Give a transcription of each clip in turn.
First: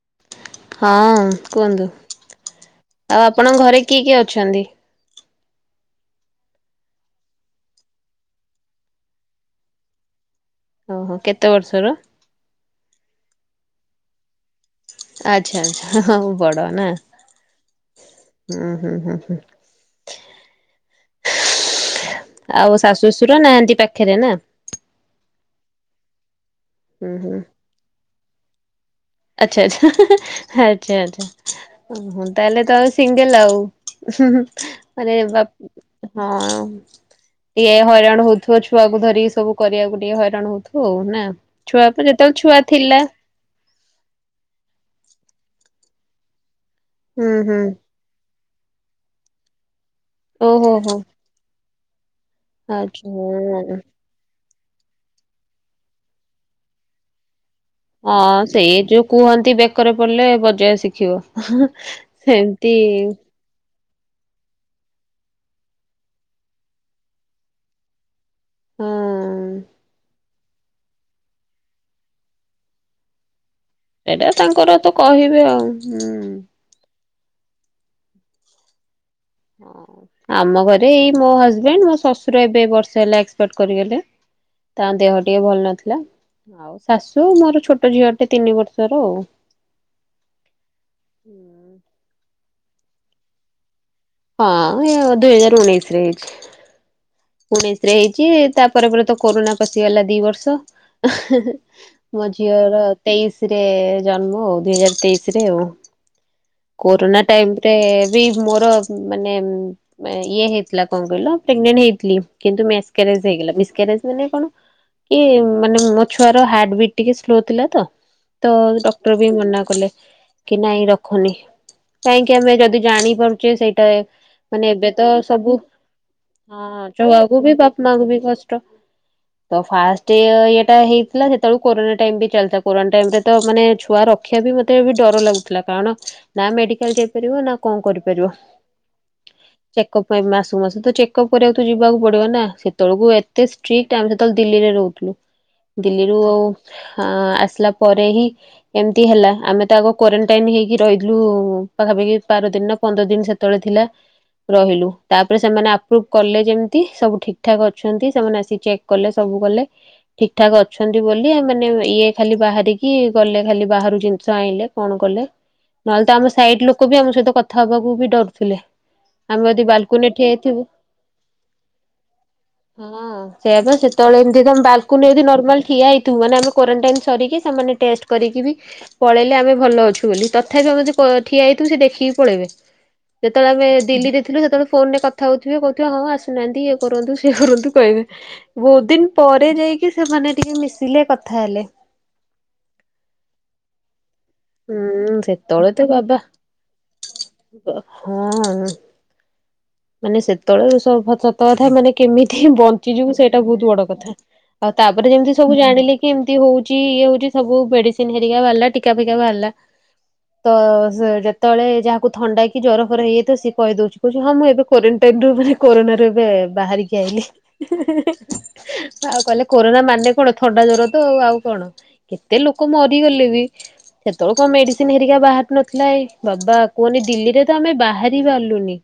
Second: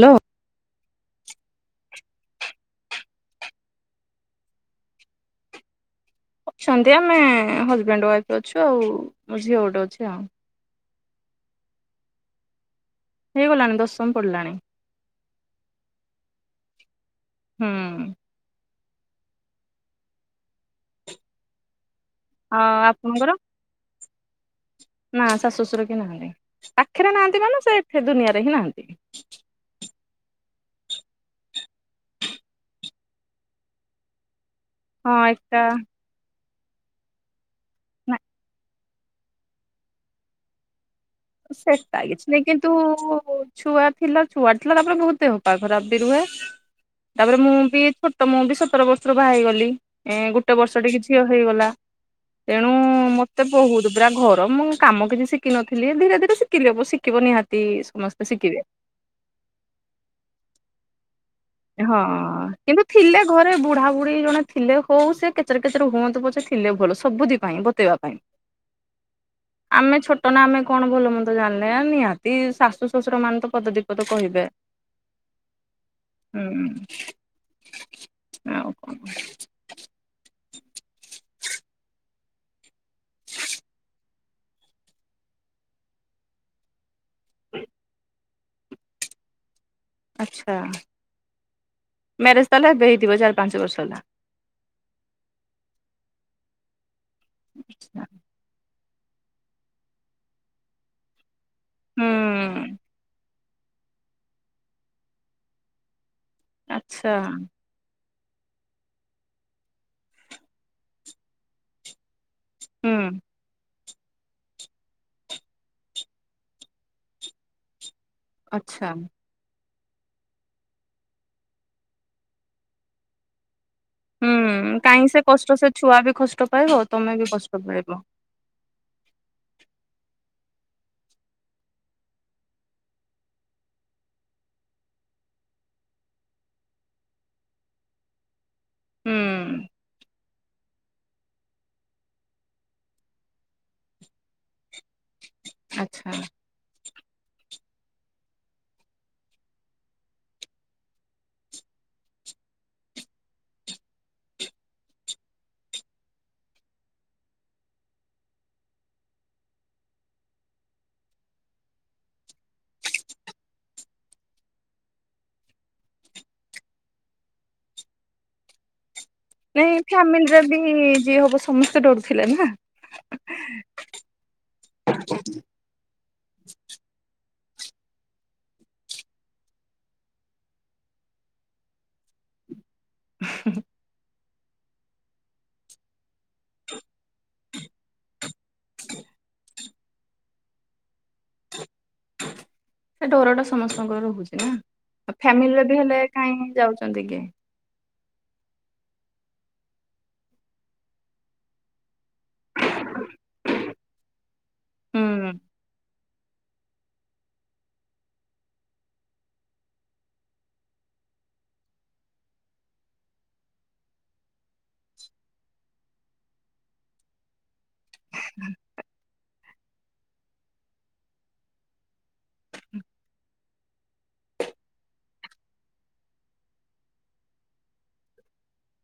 Hello. ହଁ କୁହନ୍ତୁ। ଆଉ ଆପଣଙ୍କ ଘରେ କିଏ କିଏ ଅଛନ୍ତି? ଅଛନ୍ତି ଆମେ ହଜବାଣ୍ଡ ୱାଇଫ ଅଛୁ, ଆଉ ମୋର ଝିଅ ଗୋଟେ ଅଛି ଆଉ। ଓହୋ କେତେ ବର୍ଷର? ହେଇଗଲାଣି ଦଶମ ପଢିଲାଣି। ଆଚ୍ଛା ଆଚ୍ଛା ହଉ ବଡ ନା। ହୁଁ। ହୁଁ ହୁଁ ହୁଁ ହୁଁ। ଆଉ ଶାଶୁ ଶଶୁର ନାହାନ୍ତି ପାଖ ପାଖେରେ ନ ନା ଶାଶୁ ଶଶୁର ବି ନାହାନ୍ତି। ହୁଁ ପାଖିରେ ହୁଁ ନାହାନ୍ତି ବା ନା ସେ ଏଠେ ଦୁନିଆରେ ସେନାହାନ୍ତି। ଆଚ୍ଛା ଆଚ୍ଛା ଆଛା ଆଚ୍ଛା ଓ ତାହେଲେ ତ ଆଉ ସିଙ୍ଗଲ ଆଉ ମ ହଁ ବା ଏକା ହଁ। ହୁଁ। [inaudible] ଇଏ ନା ହଇରାଣ ହଉଥିବ। ଛୁଆକୁ ଧରିିକି ସବୁ କରିବାକୁ ଟିକେ ହଇରାଣ ହଉଥୁ ଆଉ। ନା। ଛୁଆ ସେଟା ଯେତେବେଳେ କିଛି ନାାଇଁ ଛୁଆ କିନ୍ତୁ ଥିଲା ଛୁଆ ଥିଲା। ଛୁଆ ଥିଲା ତାପରେ ବହୁତ ହ ପା ଖରାପ ବି ରୁହେ। ହୁଁ ତାପରେ ମୁଁ ହୁଁ ବି ଛୋଟ ମୁଁ ବି ସତର ବର୍ଷରୁ ବାହା ହେଇଗଲି। ଏ ଗୋଟେ ଓହୋ ବର୍ଷ ହୋ ଟିକେ ଝିଅ ହେଇଗଲା। ତେଣୁ ମତେ ଆଚ୍ଛା। ବହୁତ ପୁରା ଘର ମୁଁ କାମ କିଛି ଶିଖିିନଥିଲି। ଧୀରେ ଧୀରେ ଶିଖି ହବ ଶିଖିବ ନିହାତି ହଁ ସମସ୍ତେ ଶିଖିବେ। ସେଇ ଯୋଉ କୁହନ୍ତି ବେକରେ ପଡିଲେ ବଜୟ ଶିଖିବ। ହଁ ସେମିତି କିନ୍ତୁ ଥିଲେ ଘରେ ବୁଢା କୁଡି ଜଣେ ଥିଲେ ହଉ ସେ କେତେରେ କେତରେ ହୁଅନ୍ତୁ ପଛେ ଥିଲେ ଭଲ ସବୁଥିି ପାଇଁ ବତେଇବା ପାଇଁ ହଁ ଆମେ ଛୋଟ ନା ଆମେ କଣ ଭଲ ମନ୍ଦ ଜାଣିଲେ ନିହାତି ଶାଶୁ ଶ୍ୱଶୁର ମାନେ ତ ପଦ ଦି ପଦ ସେଇଟା କହିବେ। ତାଙ୍କର ତ କହିବେ ଆଉ। ହୁଁ। ଆଉ କଣ ହଁ। ଆମ ଘରେ ଏଇ ମୋ ହଜବେଣ୍ଡ ମୋ ଶ୍ୱଶୁର ଏବେ ବର୍ଷ ସେ ହେଲା ଏକ୍ସପେଟ କରିଗଲେ। ତାଙ୍କ ଦେହ ଟିକେ ଭଲ ନଥିଲା ଆଉ ଶାଶୁ ମୋର ଛୋଟ ଝିଅ ଗୋଟେ ତିନି ବର୍ଷର ଆଉ ଆଛା ମ ତାହେଲେବେ ହେଇଥିବ ଚାର ପାଞ୍ଚ ବର୍ଷ ହେଲା ହଁ ଦୁଇ ହଜାର ଉଣେଇଶରେ ଉଣେଇଶରେ ହେଇଛି ତାପ ପରେ ପରେ ତ କରୋନା ପଶିଗଲା ଦି ବର୍ଷ ହୁଁ ମୋ ଝିଅ ର ତେଇଶ ରେ ଜନ୍ମ ଆଉ ଦୁଇ ହଜାର ତେଇଶିରେ ଆଉ ଆଚ୍ଛା କୋରୋନା ଟାଇମ ରେ ବି ମୋର ମାନେ ଇଏ ହେଇଥିଲା କଣ କହିଲ ପ୍ରେଗନଣ୍ଟ ହେଇଥିଲି କିନ୍ତୁ ହୁଁ। ମସ୍ଜ ହେଇଗଲା ମିାରେଜ ମାନେ କଣ କି ମାନେ ମୋ ଛୁଆର ହାର୍ଟ ବିଟ୍ ଟିକେ ସ୍ଲୋ ଥିଲା ତ ତ ଆଚ୍ଛା ଡକ୍ଟର ବି ମନା କଲେ କି ନାଇଁ ରଖୁନି। କାହିଁକି ଆମେ ଯଦି ଜାଣିପାରୁଛେ ସେଇଟା ମାନେ ହୁଁ ଏବେ କାହିଁ ତ ସେ କଷ୍ଟ ସବୁ ସେ ଛୁଆ ବି କଷ୍ଟ ପାଇବ ହ ତମେ ଛୁଆକୁ କଷ୍ଟ ବି ପାଇବ। ବାପା ମାଙ୍କୁ ବି କଷ୍ଟ ତ ଫାଷ୍ଟ ଇଟା ହେଇଥିଲା ସେତେବେଳଳେ କୋରୋନା ଟାଇମ ବି ଚାଲିଥିଲା କୋରୋନା ଟାଇମ ରେ ତ ମାନେ ଛୁଆ ରଖିବା ବି ମତେ ବି ଡର ଲାଗୁଥିଲା କାରଣ ନା ମେଡିକାଲ ଯାଇପାରିବ ନା କଣ କରିପାରିବ ହୁଁ ଚେକଅପ୍ ମାସକୁ ମାସ ତ ଚେକଅପ୍ କରିବାକୁ ତ ଯିବାକୁ ପଡିବ ନା ସେତେବେଳକୁ ଏତେ ଷ୍ଟ୍ରିକଟ ଆମେ ସେତେବେଳେ ଦିଲ୍ଲୀରେ ରହୁଥିଲୁ ଆଚ୍ଛା ଦିଲ୍ଲୀରୁ ଆଉ ହଁ ଆସିଲା ପରେ ହିଁ ଏମିତି ହେଲା ଆମେ ତ ଆଗ କ୍ୱାରେଣ୍ଟାଇନ ହେଇକି ରହି ପାଖାପାଖି ବାର ଦିନ ନା ପନ୍ଦର ଦିନ ସେତେବେଳେ ଥିଲା ରହିଲୁ ତାପରେ ସେମାନେ ଆପ୍ରୁଭ କଲେ ଯେମିତି ସବୁ ଠିକ ଠାକ ଅଛନ୍ତି ସେମାନେ ଆସିିକି ଚେକ୍ କଲେ ସବୁ କଲେ ଠିକ ଠାକ ଅଛନ୍ତି ବୋଲିମାନେେ ଇଏ ଖାଲି ବାହାରିକି ଗଲେ ଖାଲି ବାହ ଜିନିଷ ଆଣିଲେ କଣ କଲେ ନହେଲେ ତ ଆମ ସାଇଟ ଲୋକ ବି ଆମ ସହିତ କଥା ହବାକୁ ବି ଡରୁଥିଲେ ଆମେ ଯଦି ନାଇଁ ବାଲକୁନି ଠିଆ ଫ୍ୟାମିଲିରେ ବି ହେଇଥିବୁ ଯିଏ ହବ ସମସ୍ତେ ଡରୁଥିଲେ ନା। ହଁ ସେ ସେତେବେଳେ ଏମ ବାଲକୁନ ନର୍ମା ଠିଆ ହେଇ ତୁମାନେ ଆମେ କ୍ୱାରେଣ୍ଟାଇନ ସରିକି ସେମାନେ ଟେଷ୍ଟ କରିକି ବି ପଳେଇଲେ ଆମେ ଭଲ ଅଛୁ ବୋଲି ତଥାପି ଆମେ ଯ ଠିଆ ହେଇଥିବୁ ସେ ଦେଖିକି ପଳେଇବେ ଯେତେବେଳେ ଆମେ ଦିଲ୍ଲୀରେ ଥିଲୁ ସେତେବେଳେ ଫୋନ ରେ କଥା ହଉଥିବେ କହୁଥିବ ହଁ ଆସୁନାହାନ୍ତି ଇଏ କରନ୍ତୁ ସେିଏ କରନ୍ତୁ କହିବେ ବହୁତ ଦିନ ପରେ ଯାଇକି ସେମାନେ ଟିକେ ମିଶିଲେ କଥା ହେଲେ ସେ ଡର ଟା ସମସ୍ତଙ୍କର ରହୁଛି ଉ ହୁଁ ଫ୍ୟାମିଲିରେ ସେତେବେଳେ ବି ତ ହେଲେ ବାବା କାହିଁ ଯାଉଛନ୍ତି କି ହଁ ମାନେ ସେତେବେଳେ ସତକଥା ମାନେ କେମିତି ବଞ୍ଚିଯିବୁ ସେଇଟା ବହୁତ ବଡ କଥା ଆଉ ହୁଁ ତାପରେ ଯେମିତି ସବୁ ଜାଣିଲେ କି ଏମିତି ହଉଛି ଇଏ ହଉଛି ସବୁ ମେଡିସିନ ହେରିକା ବାହାରିଲା ଟିକା ଫିକା ବାହାରିଲା ତ ଯେତେବେଳେ ଯାହାକୁ ଥଣ୍ଡା ହେଇକି ଜର ଫର ହେଇଯାଇ ତ ସିଏ କହିଦଉଛି କହୁଛି ହଁ ମୁଁ ଏବେ କୋଣ୍ଟାଇନ ରୁ ମାନ କରୋ ଏବେ ବାହାରିକି ଆଇଲି ଆଉ କଲେ କୋରୋନା ମାନେ କଣ ଥଣ୍ଡା ଜଵର ତ ଆଉ କଣ କେତେ ଲୋକ ମରିଗଲେ ବି ସେତେବେଳେ କଣ ମେଡିସିନ ହେରିକା ବାହାର ନଥିଲା ବାବା କୁହନି ଦିଲ୍ଲୀରେ ତ ଆମେ ବାହାରି ପାରିଲୁନି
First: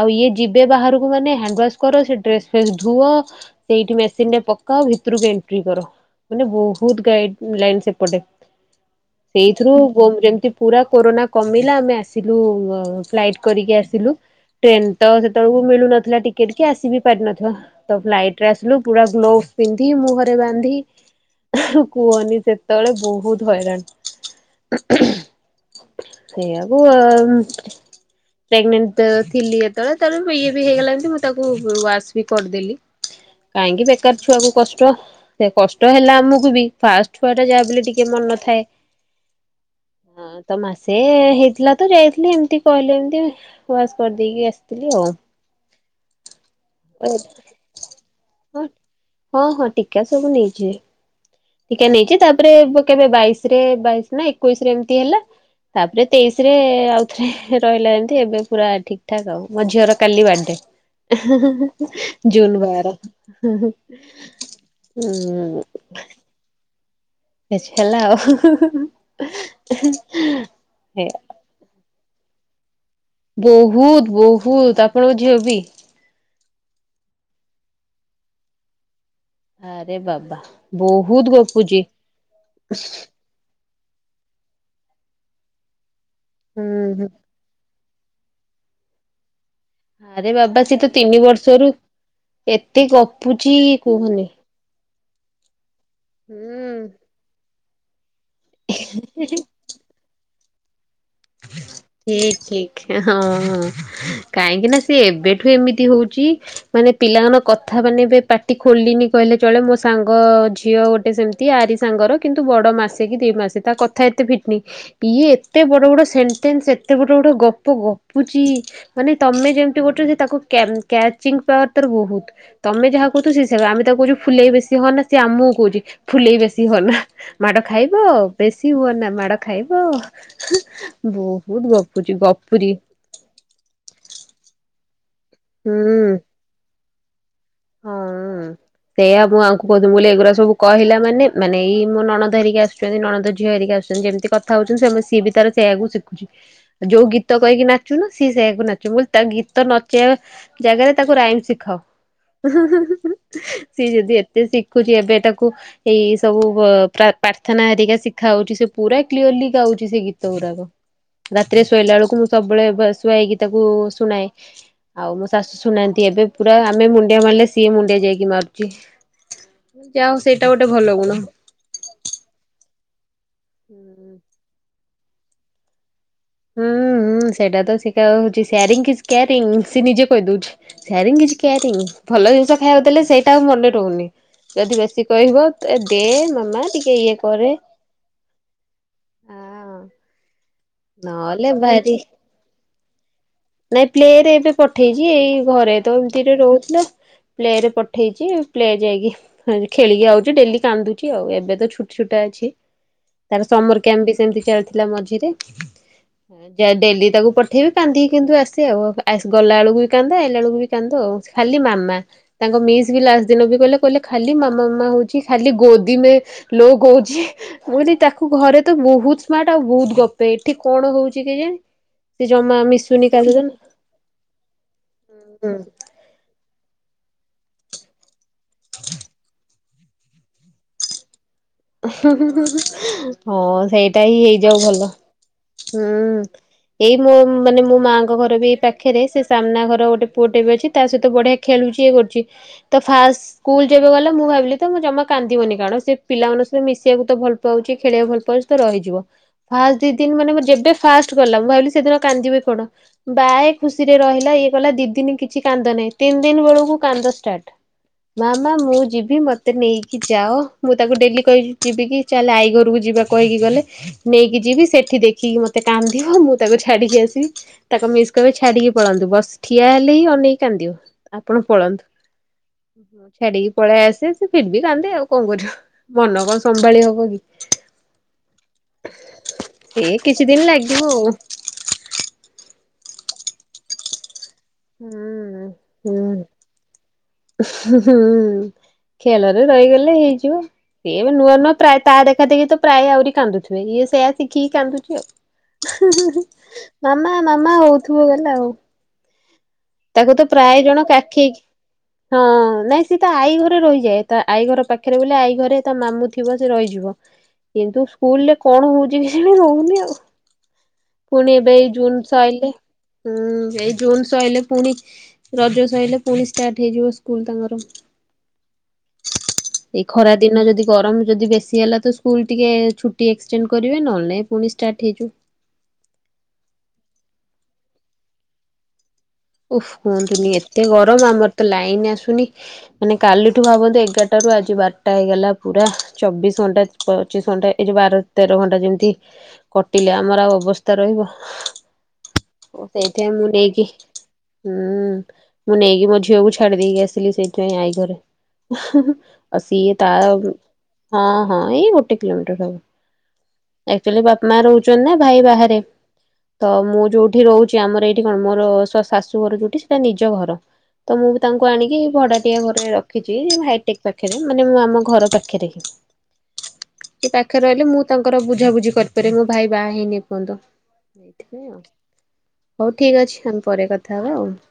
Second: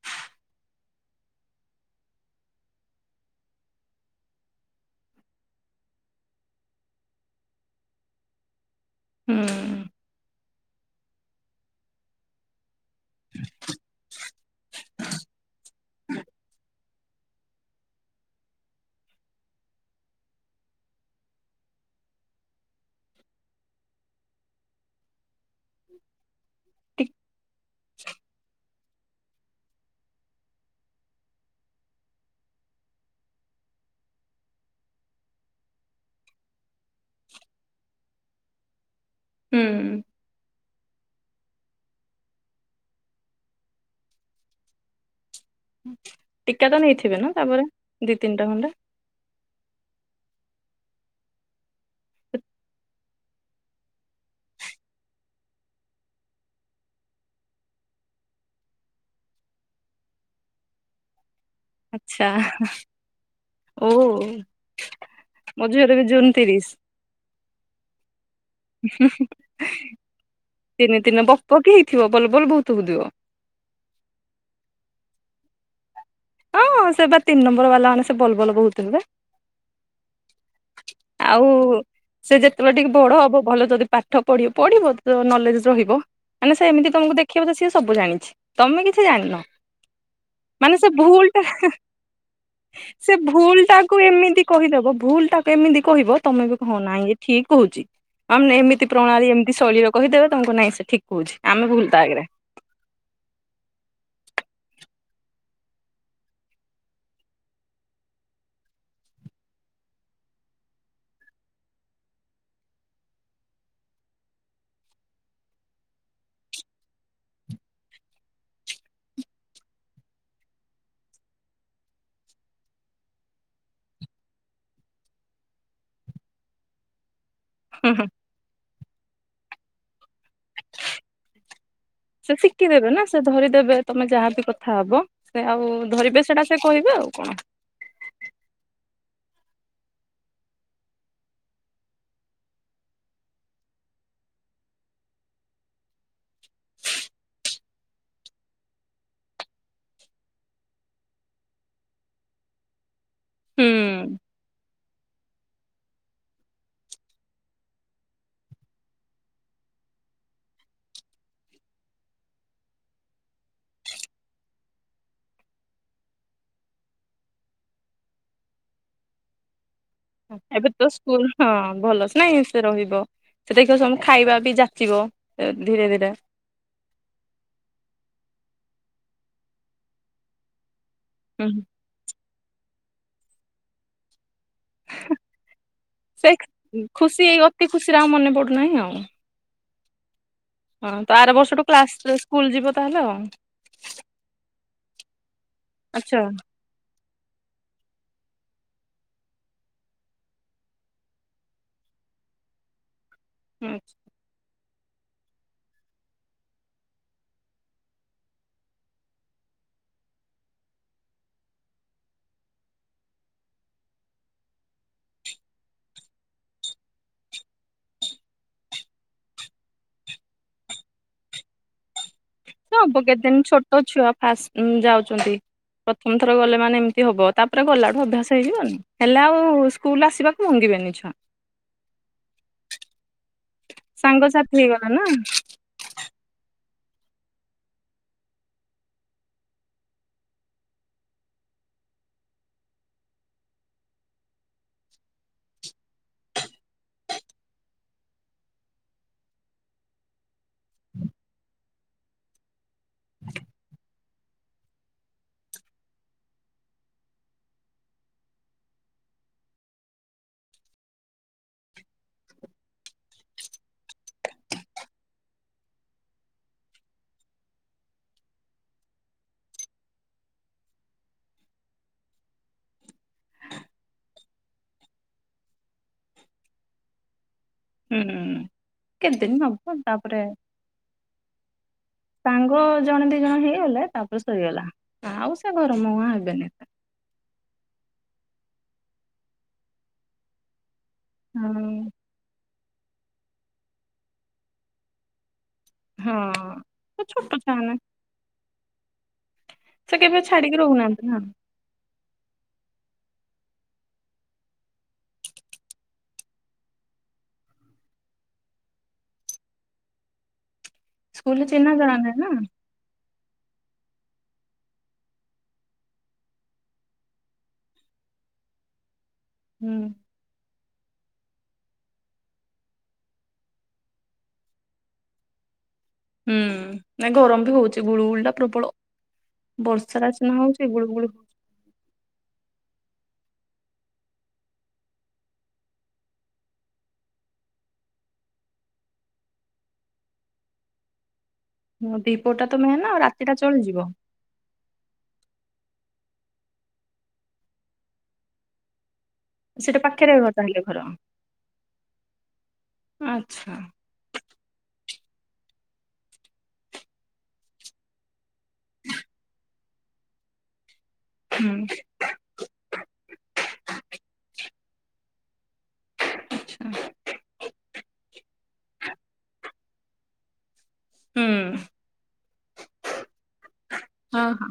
ଆଉ ଇଏ ଯିବେ ବାହାରକୁ ମାନେ ହ୍ୟାଣ୍ଡୱାସ କର ଡ୍ରେସ ଫେସ ଧୁଅ ସେଇଠି ମେସିନ ରେ ପକାଅ ଭିତରକୁ ଏଣ୍ଟ୍ରି କର ମାନେ ବହୁତ ଗାଇଡ ଲାଇନ ସେପଟେ ସେଇଥିରୁ ହୁଁ। ଯେମିତି ପୁରା କୋରୋନା କମିଲା ଆମେ ଆସିଲୁ ଫ୍ଲାଇଟ କରିକି ଆସିଲୁ ଟ୍ରେନ ତ ସେତେବେଳକୁ ମିଳୁନଥିଲା ଟିକେଟ କି ଆସିିବ ବି ପାରିନିବ ତ ଫ୍ଲାଇଟ ରେ ଆସିଲୁ ପୁରା ଗ୍ଲୋଭସ ପିନ୍ଧି ମୁହଁରେ ବାନ୍ଧି କୁହନି ସେତେବେଳେ ବହୁତ ହଇରାଣ ସେଇଆବୁ ଟି ପ୍ରେଗନଣ୍ଟ ତ ଥିଲି ଯେତେବେଳେ ତାପ ଇଏ ବି ହେଇଗଲାଣି ମୁଁ ତାକୁ ୱାସ ବି କରିଦେଲି କାହିଁକି ବେକାର ଛୁଆକୁ କଷ୍ଟ ସେ କଷ୍ଟ ହେଲା ଆମକୁ ବି ଫାଷ୍ଟ ଛଆ ଟା ବ ବୋଲି ଟିକେ କିଏ ମନ ନଥାଏ ହୁଁ ହଁ ତମାସ ସେ ହେଇଥିଲା ତ ଯାଇଥିଲି ଏମତି କହିଲେ ଏମତି ଯୋଉ ଆସ୍ କରିଦେଇକି ଆସିଥିଲି ଆଉ। ଟୀକା ତ ହଁ ନେଇଥିବେ ନାଁ ତାପରେ ଦି ତିନିଟା ଖଣ୍ଡେ। କା ସବୁ ନେଇଚି। ଟୀକା ନେଇଚେ ତାପରେ ବ କେବେ ବାଇଶରେ ବାଇଶ ନାଁ ଏକୋଇଶରେ ଏମତି ହେଲା ତାପରେ ତେଇଶରେ ଆଉଥରେ ରହିଲା ଯେମିତି ଏବେ ପୁରା ଠିକ ଠାକ ଆଉ ମୋ ଝିଅର କାଲି ବାଡେ ଆଚ୍ଛା ଜୁନ୍ ବାର ହଁ। ଓ ମୋ ଝିଅର ବି ଜୁନ ତିରିଶ ଇଚ୍ ହେଲା ଆଉ। ଦିନେ ଦିନେ ବପକି ଥିବ ବଲ ବଲ ବୋହୁତ ହୋଉଥିବ। ବୋହୁତ ବୋହୁତ ଆପଣଙ୍କ ଝିଅ ବି। ହଁ ସେ ପା ତିନି ନମ୍ବର ବାଲା ମାନେ ସେ ବଲ ବଲ ବୋହୁତ ହେବେ। ଆରେ ବାବା ବୋହୁତ ଆଉ ଗପୁଚି। ସେ ଯେତେବେଳେ ଟିକେ ବଡ ହବ ଭଲ ଯଦି ପାଠ ପଢି ପଢ଼ିବ ତ ନଲେଜ ରହିବ। ଆନେ ହୁଁ ସେ ଏମିତି ହୁଁ। ତମୁକୁ ଦେଖିବ ତ ସିଏ ସବୁ ଜାଣିଚି ତମେ କିଛି ଜାଣିନ। ଆରେ ବବା ମାନେ ସିଏ ସେ ତ ତିନି ଭୁଲ ବର୍ଷରୁ ଏତେ ଗପୁଚି କୁହନି। ଦବ ଭୁଲଟା କେମିତି କହିବ ତମେ ବି କ ହଁ ହୁଁ ନାଇଁ ଏ ଠିକ କହୁଚି। ଆ ମାନେ ଏମିତି ପ୍ରଣାଳୀ ଏମତି ଶୈଳୀରେ କହିଦେବେ ତମୁକୁ ନାଇଁ ସେ ଠିକ୍ ଠିକ ଠିକ ଏ ହଁ। କାଇଁକି ନାଁ ସିଏ ଏବେଠୁ ଏମିତି ହୋଉଚି ମାନେ ପିଲାମାନଙ୍କ କଥା ମାନେ ଏବେ ପାଟି ଖୋଲିନି କହିଲେ ଚଳେ ମୋ ସାଙ୍ଗ ଝିଅ ଗୋଟେ ସେମତି ଆରି ସାଙ୍ଗର କିନ୍ତୁ ବଡ଼ ମାସେ କି ଦି ମାସେ ତା କଥା ଏତେ ଫିଟନି ଇଏ ଏତେ ବଡ଼ ବଡ଼ ସେଣ୍ଟେନ୍ସ ଏତେ ବଡ଼ ବଡ଼ ଗପ ଗପୁଚି ମାନେ ତମେ ଯେମତି କରୁଚ ସେ ତାକୁ କ୍ୟାମ୍ କ୍ୟାଚିଂ ପାୱାର ତାର ବୋହୁତ ତମେ ଯାହା କୋହୁଥୁବ ସେ ସେବ ଆମେ ତାକୁ କୋହୁଚୁ ଫୁଲେଇ ବେଶି ହନା ସିଏ ଆମୁକୁ କୋହୁଚି ଫୁଲେଇ ବେଶୀ ହଅନା। ମାଡ଼ ହୁଁ ଖାଇବ ହୁଁ। ପ୍ରେସ୍ ସି ହୁଅନା ମାଡ଼ ଖାଇବ। [unintelligible] ବୋହୁତ ଗପୁଚି ଗପୁରୀ। ଯାହା ବି କଥା ହବ। ସେ ଆଉ ହୁଁ ଧରିବେ ସେଟା ସେ କହିବେ ଆଉ। କଣ? ହଁ ଉଁ ସେଇଆ ମୁଁ ଆଙ୍କୁ କହୁଥୁ ମୁଁ କଲି ଏଗୁରା ସବୁ କହିଲା ମାନେ ମାନେ ଏଇ ମୋ ନଣନ୍ଦ ହେରିକା ଆସୁଚନ୍ତି ନଣନ୍ଦ ଝିଅ ହେରିକା ଆସୁଚନ୍ତି ଯେମତି କଥା ହୋଉଚନ୍ତି ସେମତି ସିଏ ବି ତାର ସେଇଆକୁ ଶିଖୁଚି ଆ ଯୋଉ ଗୀତ କହିକି ନାଚୁନ ସିଏ ସେଇଆକୁ ନାଚୁ ମୁଁ କଇଲି ତା ଗୀତ ନଚେଇବା ଜାଗାରେ ତାକୁ ରାଇମ ଶିଖାଅ। [inaudible] ସିଏ ହୁଁ। ଯଦି ଏତେ ସି ଶିଖୁଛି ଏବେ ତାକୁ ଏଇ ସବୁ ପ୍ରାର୍ଥନା ହରିକା ଶିଖା ହଉଛି ସେ ପୁରା କ୍ଲିୟରଲି ଗାଉଛି ସେ ଗୀତ ଗୁଡାକ ରାତିରେ ଶୋଇଲା ବେଳକୁ ମୁଁ ସବୁବେଳେ ଶୁଆଇକି ତାକୁ ଶୁଣାଏ ଆଉ ମୋ ଶାଶୁ ଶୁନାନ୍ତି ଏବେ ପୁରା ଆମେ ମୁ ଡିଆ ମାନିଲେ ସିଏମ୍ ମୁଡିଆ ଯାଇକି ମାରୁଛି। ଯାହା ହଉ ସେଇଟା ଗୋଟେ ଏବେ ଭଲ ତ ଗୁଣ। ସ୍କୁଲ ହଁ ଭଲସ ନାଇ ସେ ରହିବ। ସେଟା ସୁ ଖାଇବା ବି ଯା ଯିବ ଧୀରେ ଧୀରେ ହୁଁ ସେଇଟା ତ ସେ ହଉଛିରାରି ସେ ନିଜେ କହିଦଉଛି। ସେୟାରିଂ କିଛି ହୁଁ କେ୍ୟାରିଙ୍ଗ ଭଲ ଜିନ ଉଲେ ସେଇଟା ଆ ମନେ ରହୁନି। ଯଦି ବେଶୀ କହିବ ଦେ ସେ ମାମା ଟିକେ ଇଏ ଖୁସି ଏଇ କରେ। ଅତି ଖୁସିରେ ଆଉ ମନେ ପଡୁନାହିଁ ଆଉ। ହଁ ତ ଆର ନହେଲେ ବର୍ଷଠୁ ଭାରି କ୍ଲାସ ସ୍କୁଲ ଯିବ। ତାହେଲେ। ନାଇଁ ପ୍ଲେ ରେ ଏବେ ପଠେଇଛି ଏଇ ଘରେ ତ ଆଚ୍ଛା ଏମିତିରେ ରହୁଛି ନା। ପ୍ଲେ ରେ ପଠେଇଛି ପ୍ଲେ ଯାଇକି ଖେଳିକି ଆଉଛି ଡେଲି କାନ୍ଦୁଛି ଆଉ ଏବେ ତ ଛୁଟ ଛୁଟ ଅଛି। ତାର ହୁଁ। ସମର କ୍ୟାମ୍ପ ସେମିତି ଥିଲା ମଝିରେ ଯ ଡେଲି ତାକୁ ପଠେଇବି କାନ୍ଧି କିନ୍ତୁ ଆସେ ଆଉ ଗଲା ବେଳକୁ ବି କାନ୍ଦ ଆଇଲାା ବେଳକୁ ବି କାନ୍ଦ ଆଉ ଖାଲି ମାମା ତାଙ୍କ ମିସ୍ ବି ଲାଷ୍ଟ ଦିନ ବି କହିଲେ କହିଲେ ଖାଲି ମାମା ମାମା ହଉଛି ଖାଲି ଗୋଦି ଲୋଉଛି ବ ତାକୁ ଘରେ ତ ବହୁତ ସ୍ମାର୍ଟ ଆଉ ବହୁତ ଗପେ ଏଠି କଣ ହଉଛି କେଜାଣି। ସେ ଜମା ମି କେଦିନ ଛୋଟ ଛୁଆ ଫାଷ୍ଟ ଯାଉଛନ୍ତି ପ୍ରଥମ ଥର ଗଲେ। ମାନେ ଏମିତି ହବ ତାପରେ ଗଲାଠୁ ଅଭ୍ୟାସ ହେଇଯିବନି ହେଲେ ଆଉ ସ୍କୁଲ ଆସିବାକୁ ମଙ୍ଗିବେନି ଛୁଁଆ। ହଁ ସେଇଟା ହିଁ ସାଙ୍ଗସାଥି ହେଇଯାଉ ହେଇଗଲା ଭଲ। ନା ହୁଁ ଏଇ ମୋ ମାନେ ମୋ ମାଆଙ୍କ ଘର ବି ଏଇ ପାଖରେ ସେ ସାମ୍ନା ଘର ଗୋଟେ ପୁଅଟେ ବି ଅଛି ତା ସହିତ ବଢିଆ ଖେଳୁଛି ଇଏ କରୁଛି ତ ଫାଷ୍ଟ ସ୍କୁଲ ଯବେ ଗଲେ ମୁଁ ଭାବିଲି ତ ମୁଁ ଜମା କାନ୍ଦିବନି କାରଣ ସେ ପିଲାମାନଙ୍କ ସହିତ ମିଶିବାକୁ ତ ଭଲ ପାଉଛି ଖେଳିବାକୁ ଭଲ ପାଉଛି ତ ରହିଯିବ ଫାଷ୍ଟି ସେ ଦିନ ମାନେ ଯେବେ ଫାଷ୍ଟ ଗଲା ମୁଁ ଭାବିଲି ସେଦିନ କାନ୍ଦିବି କଣ। ବା ଖୁସି ରହିଲା ଇଏ କଲା ଦି ଦିନ କିଛି କାନ୍ଦ ନାହିଁ ତିନି ଦିନ ବେଳକୁ କାନ୍ଦ ଷ୍ଟାର୍ଟ ମା ମା ମୁଁ ଯିବି ମତେ ନେଇକି ଯାଅ ମୁଁ ତାକୁ ଡେଲି କହିି ଯିବି କି ଚାଲେ ଆଇ ଘରକୁ ଯିବା କହିକି ଗଲେ ନେଇକି ଯିବି। ସେଠି ଦେଖିକି ମତେ କାନ୍ଦିିବ ମୁଁ ତାକୁ ଛାଡିକି ଆସିବି ତାକୁ ମିସ୍ କିବେ ଛାଡିକି ପଳାନ୍ତୁ ବସ ଠିଆ ହେଲେ ହି ଅନେଇକି କାନ୍ଦିବ ଆପଣ ପଳାନ୍ତୁ ଛାଡିକି ପଳେଇ ଆସେ ଫର ବି କାନ୍ଦେ ଆଉ କଣ କରିବ ମନ କଣ ସମ୍ଭାଳି ହବ କି। ହୁଁ କେଦିନ ମ ଏଇ କିଛି ଦିନ ଲାଗିବ ଆଉ। ପ ଜଣେ ଦି ଜଣ ହେଇଗଲେ ତାରେ ରୋଷଇଗଲା ଆଉ ହୁଁ ସେ ଘରମ ହୁଁ ମୁଆଁ ହେବେନି। ହୁଁ ଖେଳରେ ରହିଗଲେ ହେଇଯିବ। ଏ ନୂଆ ନହଁ ହଁ ପ୍ର ତା ଦେଖା ଦେଖି ତ ପ୍ରାୟ ଆହୁରି କାନ୍ଦୁଥିବେ ଇଏ ସେୟା ଶିଖିକି କାନ୍ଦୁଛି ଆଉ। ହଁ ମାମା ଛୋଟ ଛୁଆ ମାମା ମାନେ ହଉଥିବ ଗଲା ଆଉ ସେ ତାକୁ କେବେ ତ ଛାଡିକି ପ୍ରାୟ ଜଣ ରହୁନାହାନ୍ତି ନା କାଖେଇ ହଁ ନାଇଁ ସିଏ ତ ଆଈ ଘର ରହିଯାଏ ତା ଆଈ ଘର ପାଖରେ ବୋଲି ଆଇ ଘରେ ତା ମାମୁ ଥିବ ସେ ରହିଯିବ କିନ୍ତୁ ସ୍କୁଲରେ କଣ ହଉଛି କେଜାଣି ରହୁନି ଆଉ ପୁଣି ସ୍କୁଲରେ ଏବେ ଏଇ ଚିହ୍ନା ଜଣା ଜୁନ୍ ନାହିଁ ଛଅ ନା ଆଇଲେ ହୁଁ ଏଇ ଜୁନ୍ ଛଅ ଆଇଲେ ପୁଣି ରଜ ସଇଲେ ପୁଣି ଷ୍ଟାର୍ଟ ହେଇଯିବ ସ୍କୁଲ ତାଙ୍କର ହୁଁ। ଏଇ ଖରା ଦିନ ଯଦି ଗରମ ଯଦି ବେଶୀ ସି ହେଲା ତ ସ୍କୁଲ ଟିକେ ଛୁଟି ଏକ୍ସଟେଣ୍ଡ କରିବେ ନହେଲେ ନାଇଁ ପୁଣି ଷ୍ଟାର୍ଟ ହେଇଯିବ। ହୁଁ ନାଇଁ ଗରମ ବି ହଉଛି ଗୁଳୁଗୁଳି ଟା ପ୍ରବଳ। ଓଃ ବର୍ଷା ଟା କୁହନ୍ତୁନି ସିନା ଏତେ ହଉଛି ଗରମ ଗୁଳୁଗୁଳି ଆମର ତ ଲାଇନ ଆସୁନି ମାନେ କାଲି। ଠୁ ଭାବନ୍ତୁ ଏଗାରଟାରୁ ଆଜି ବାରଟା ହେଇଗଲା ପୁରା ଚବିଶ ଘଣ୍ଟା ପଚିଶ ଘଣ୍ଟା ଏ ଯଉ ବାର ତେର ଘଣ୍ଟା ଯେମିତି କଟିଲେ ଆମର ଆଉ ଅବସ୍ଥା ରହିବ। ହ ଦିପହର ଟା ତ ମେନ ଆଉ ସେଇଥିପାଇଁ ମୁଁ ରାତିଟା ନେଇକି ଚଳିଯିବ। ହୁଁ ମୁଁ ନେଇକି ମୋ ଝିଅକୁ ଛାଡି ଦେଇକି ଆସିଲି ସେଇଥିପାଇଁ ଆଈ ଘରେ ଆଉ ସିଏ ସେଟା ତା ପାଖରେ ଘର ହଁ ତାହେଲେ ଘର ହଁ ଏଇ ଗୋଟେ କିଲୋମିଟର ଆଚ୍ଛା ହବ ଆକ୍ଚୁଆଲି ବାପା ମା ରହୁଛନ୍ତି ନା। ଭାଇ ବାହାରେ ତ ମୁଁ ଯୋଉଠି ରହୁଛି ଆମର ଏଇଠି କଣ ମୋର ଶାଶ ଶୁ ଘର ଯୋଉଠି ସେଇଟା ନିଜ ଘର। ତ ମୁଁ ବି ତାଙ୍କୁ ହୁଁ ଆଣିକି ଭଡାଟିଆ ଘରେ ରଖିଛି ହାଇଟେକ୍ ପାଖରେ ମାନେ ମୁଁ ଆମ ଘର ପାଖରେ। ପାଖରେ ହିଁ ସେ ପାଖରେ ରହିଲେ ମୁଁ ତାଙ୍କୁ ତାଙ୍କର ବୁଝାବୁଝି କରିପାରିବି ମୋ ଭାଇ ବାହା ହେଇନି ଏ ପର୍ଯ୍ୟନ୍ତ ଏଇଥିପାଇଁ ଆଉ ହୁଁ ହଉ ଠିକ ଅଛି ଆମେ ପରେ କଥା। ହବା ହଁ ଆଉ। ହଁ।